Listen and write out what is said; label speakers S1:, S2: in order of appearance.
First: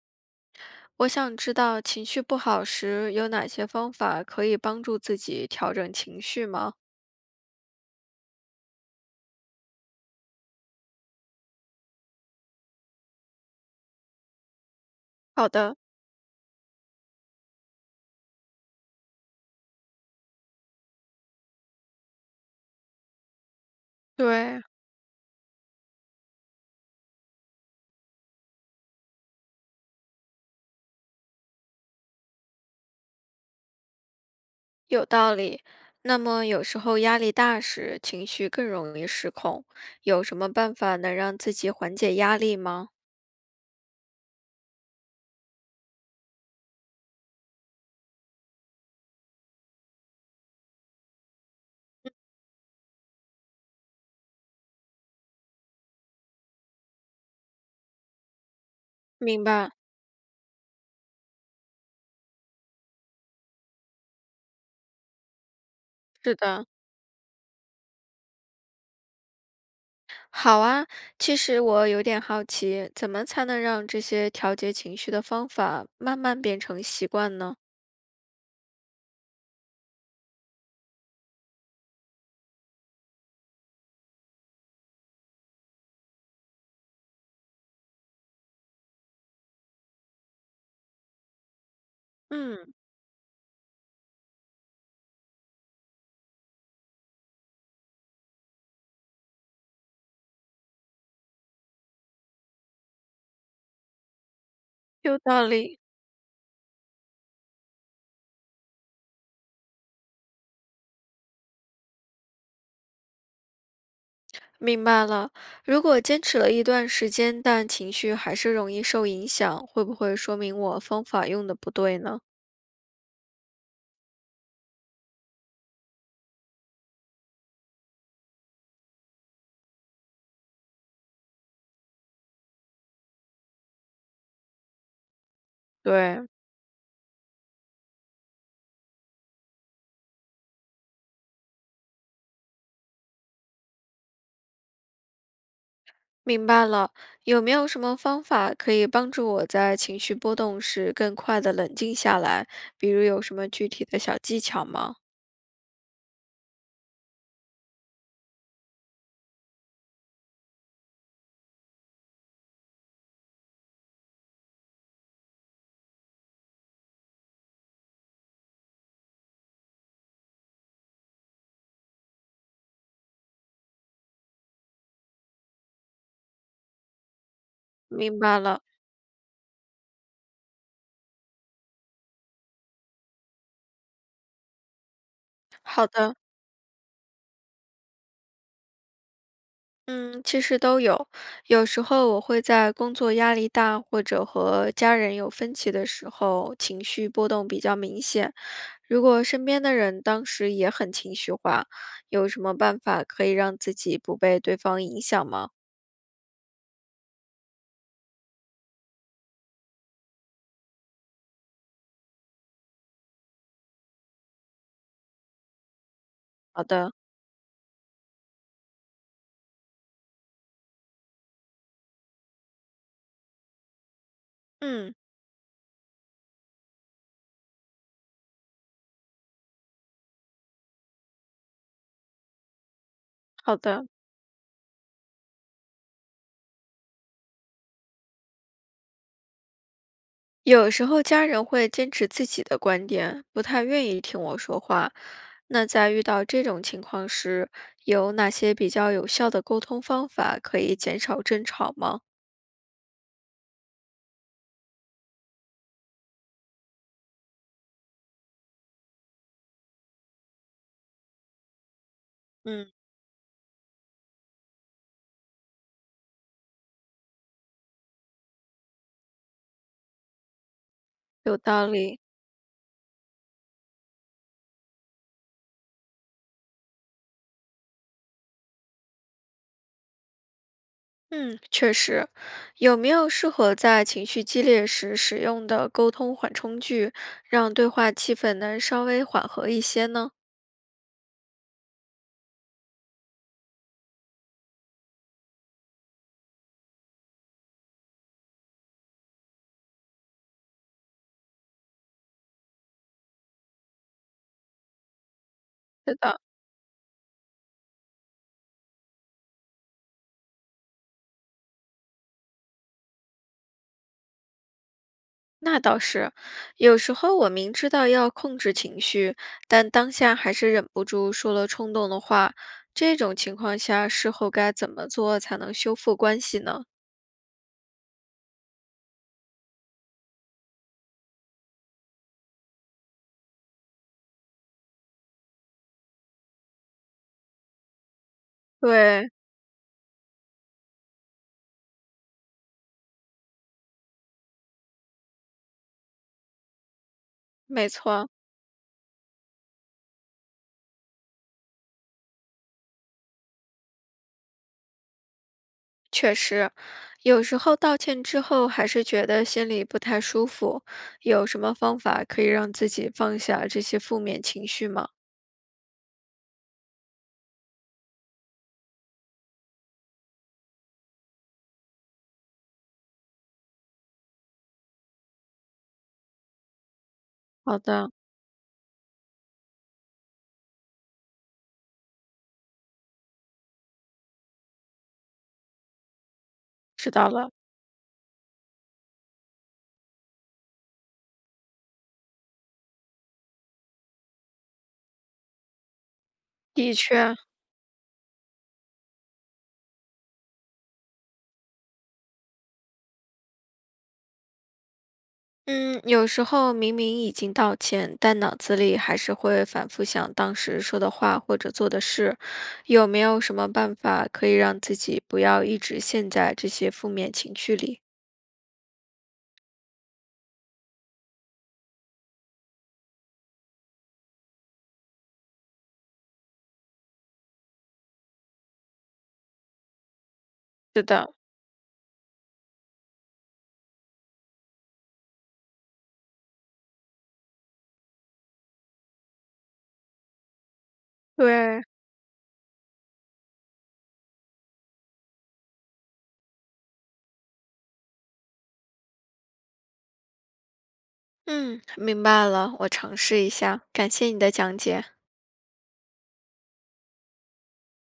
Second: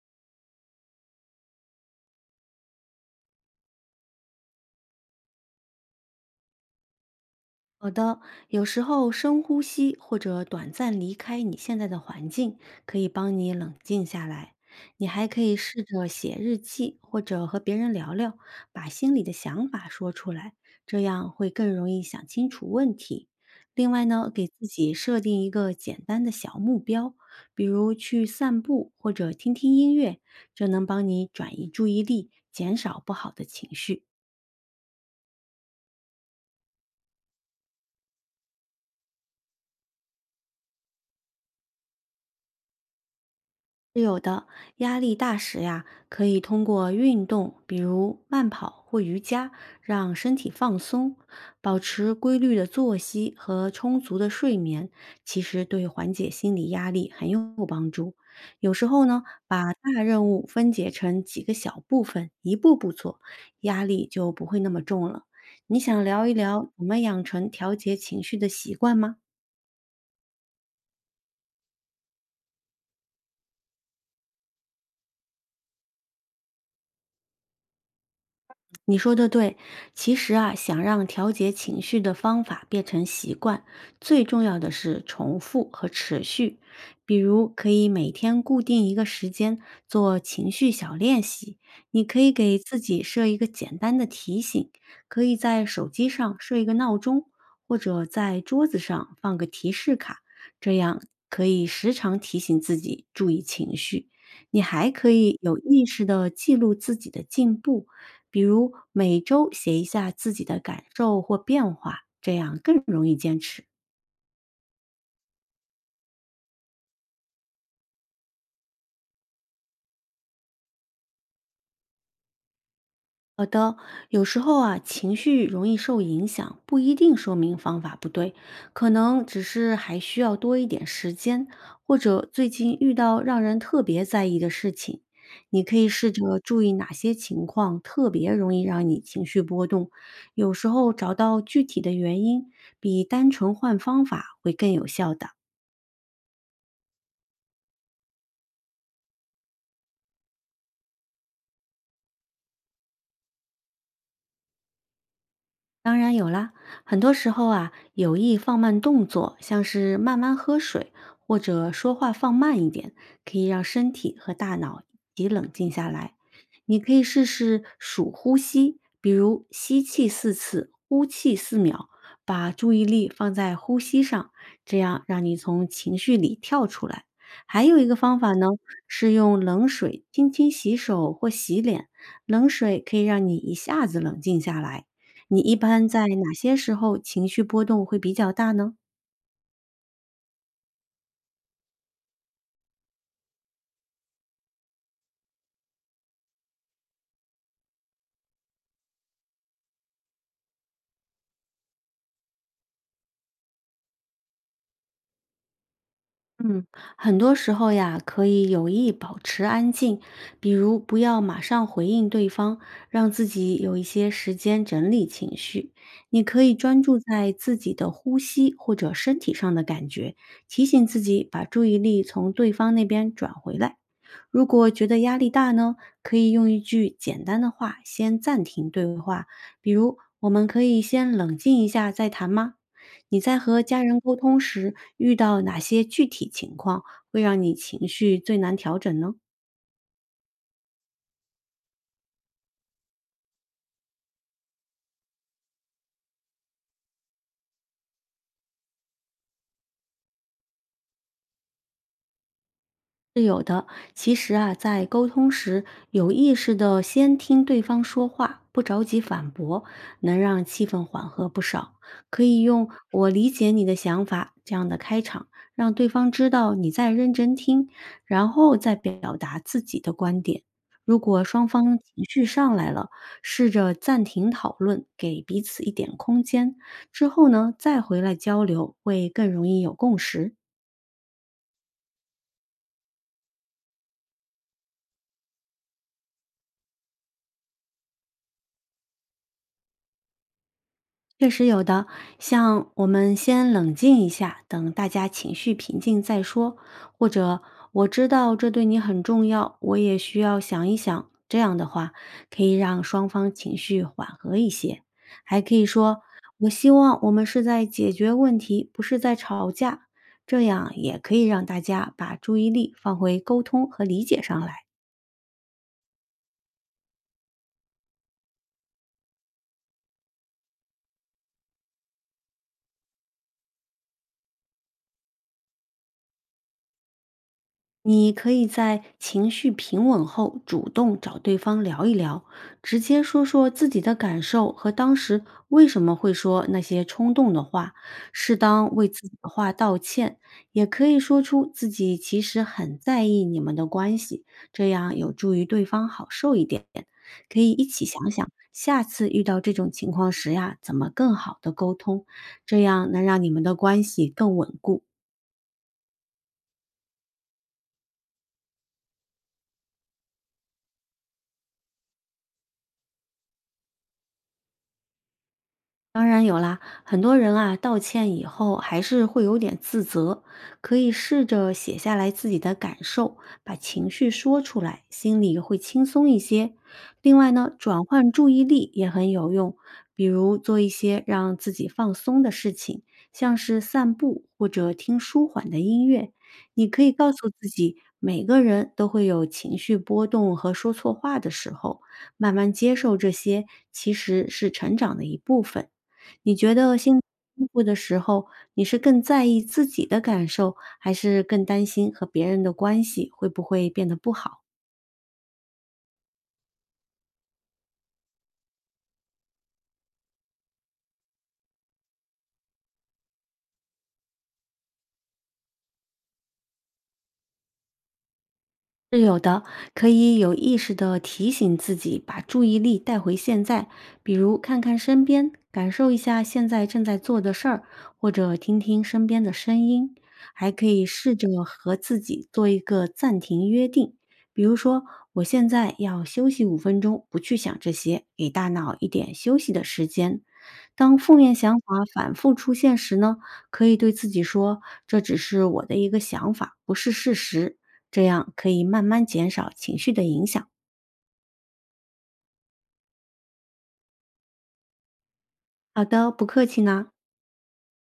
S1: 我想知道情绪不好时有哪些方法可以帮助自己调整情绪吗？
S2: 好的，有时候深呼吸或者短暂离开你现在的环境，可以帮你冷静下来。你还可
S1: 好
S2: 以
S1: 的，
S2: 试着写日记，或者和别人聊聊，把心里的想法说出来，这样会更容易想清楚问题。另外呢，给
S1: 对，
S2: 自己设定一个简单的小目标，比如去散步或者听听音乐，这能帮你转移注意力，减少不好的情绪。
S1: 有道理。那么有时候压力大时，情绪更容易失控，有什么办法能让自己缓解压力吗？
S2: 是有的，压力大时呀，可以通过运动，比如慢跑或瑜伽，让身体放松，保持规律的作息和充足的睡眠，其实对缓解心理压力很有帮助。有时候呢，
S1: 明白，
S2: 把大任务分解成几个小部分，一步步做，压力就不会那么重了。你想聊一
S1: 是的，
S2: 聊怎么养成调节情绪的习惯吗？
S1: 好啊，其实我有点好奇，怎么才能让这些调节情绪的方法慢慢变成习惯呢？
S2: 你说的对，其实啊，想让调节情绪的方法变成习惯，最重要的是重复和持续。比如，可以每天固定一个时间做情绪小练习，你可以给
S1: 嗯，
S2: 自己设一个简单的提醒，可以在手机上设一个闹钟，或者在桌子上放个提示卡，这样可以时常提醒自己注意情绪。你还可
S1: 有
S2: 以
S1: 道
S2: 有
S1: 理。
S2: 意识的记录自己的进步。比如每周写一下自己的感受或变化，这样更容易坚持。
S1: 明白了，如果坚持了一段时间，但情绪还是容易受影响，会不会说明我方法用的不对呢？
S2: 好的，有时候啊，情绪容易受影响，不一定说明方法不对，可能只是还需要多一点时间，或者最近遇到让人特别在意的事情，你可以试
S1: 对，
S2: 着注意哪些情况特别容易让你情绪波动，有时候找到具体的原因，比单纯换方法会更有效的。
S1: 明白了，有没有什么方法可以帮助我在情绪波动时更快的冷静下来？比如有什么具体的小技巧吗？
S2: 当然有啦，很多时候啊，有意放慢动作，像是慢慢喝水或者说话放慢一点，可以让身体和大脑一起冷静下来。你可以试试数呼吸，比如吸气4次，呼气4秒，把注意力放在呼吸上，这样让你从情绪里跳出来。还有一个
S1: 明
S2: 方法
S1: 白
S2: 呢，
S1: 了，
S2: 是用冷水轻轻洗手或洗脸，冷水可以让你一下子冷静下来。你一般
S1: 好
S2: 在
S1: 的，
S2: 哪些时候情绪波动会比较大呢？
S1: 嗯，其实都有。有时候我会在工作压力大或者和家人有分歧的时候，情绪波动比较明显。如果身边的人当时也很情绪化，有什么办法可以让自己不被对方影响吗？
S2: 嗯，很多时候呀，可以有意保持安静，比如不要马上回应对方，让自己有一些时间整理情绪。你可以
S1: 好
S2: 专
S1: 的，
S2: 注在自己的呼吸或者身体上的感觉，提醒自己把注意力从对方那边转回来。如果觉
S1: 嗯，
S2: 得压力大呢，可以用一句简单的话先暂停对话，比如“我们可以先冷静一下再谈吗？”你在
S1: 好
S2: 和家
S1: 的。
S2: 人沟通时，遇到哪些具体情况会让你情绪最难调整呢？
S1: 有时候家人会坚持自己的观点，不太愿意听我说话。那在遇到这种情况时，有哪些比较有效的沟通方法可以减少争吵吗？
S2: 是有的。其实啊，在沟通时，有意识的先听对方说话，不着急反驳，能让气氛缓和不少。可以用
S1: 嗯，
S2: “我理解你的想法”这样的开场，让对方知道你在认真听，然后再表达自己的观点。如果
S1: 有
S2: 双
S1: 道
S2: 方
S1: 理。
S2: 情绪上来了，试着暂停讨论，给彼此一点空间，之后呢，再回来交流，会更容易有共识。
S1: 嗯，确实，有没有适合在情绪激烈时使用的沟通缓冲句，让对话气氛能稍微缓和一些呢？
S2: 确实有的，像我们先冷静一下，等大家情绪平静再说，或者我知道这对你很重要，我也需要想一想。这样的话，可以让双方情绪缓和一些，还可以
S1: 是
S2: 说
S1: 的，
S2: 我希望我们是在解决问题，不是在吵架，这样也可以让大家把注意力放回沟通和理解上来。
S1: 那倒是。有时候我明知道要控制情绪，但当下还是忍不住说了冲动的话，这种情况下，事后该怎么做才能修复关系呢？
S2: 你可以在情绪平稳后主动找对方聊一聊，直接说说自己的感受和当时为什么会说那些冲动的话，适当为自
S1: 对，
S2: 己的话道歉，也可以说出自己其实很在意你们的关系，这样有助于对方好受一点。可以一
S1: 没
S2: 起
S1: 错。
S2: 想想，下次遇到这种情况时呀，怎么更好的沟通，这样能让你们的关系更稳固。
S1: 确实，有时候道歉之后还是觉得心里不太舒服，有什么方法可以让自己放下这些负面情绪吗？
S2: 当然有啦，很多人啊，道歉以后还是会有点自责，可以试着写下来自己的感受，把情绪说出来，心里会轻松一些。另外呢，
S1: 好
S2: 转
S1: 的，
S2: 换注意力也很有用，比如做一些让自己放松的事情，像是散步或者听舒缓的音乐。你可
S1: 知
S2: 以
S1: 道
S2: 告诉
S1: 了。
S2: 自己，每个人都会有情绪波动和说错话的时候，慢慢接受这些，其实是成长的一部分。你觉
S1: 的
S2: 得心理
S1: 确，
S2: 恢复的时候，你是更在意自己的感受，还是更担心和别人的关系会不会变得不好？
S1: 嗯，有时候明明已经道歉，但脑子里还是会反复想当时说的话或者做的事，有没有什么办法可以让自己不要一直陷在这些负面情绪里？
S2: 是有的，可以有意识的提醒自己把注意力带回现在，比如看看身边，感受一下现在正在做的事儿，或者听听身边的声音，还可以试着和自己做一个暂停约定，比如说我现在要休息5分钟，不去想这些，给大脑一点休息的时间。当负面想
S1: 对，
S2: 法反复出现时呢，可以对自己说：“这只是我的一个想法，不是事实。”这样可以慢慢减少情绪的影响。
S1: 嗯，明白了，我尝试一下，感谢你的讲解。
S2: 好的，不客气呢。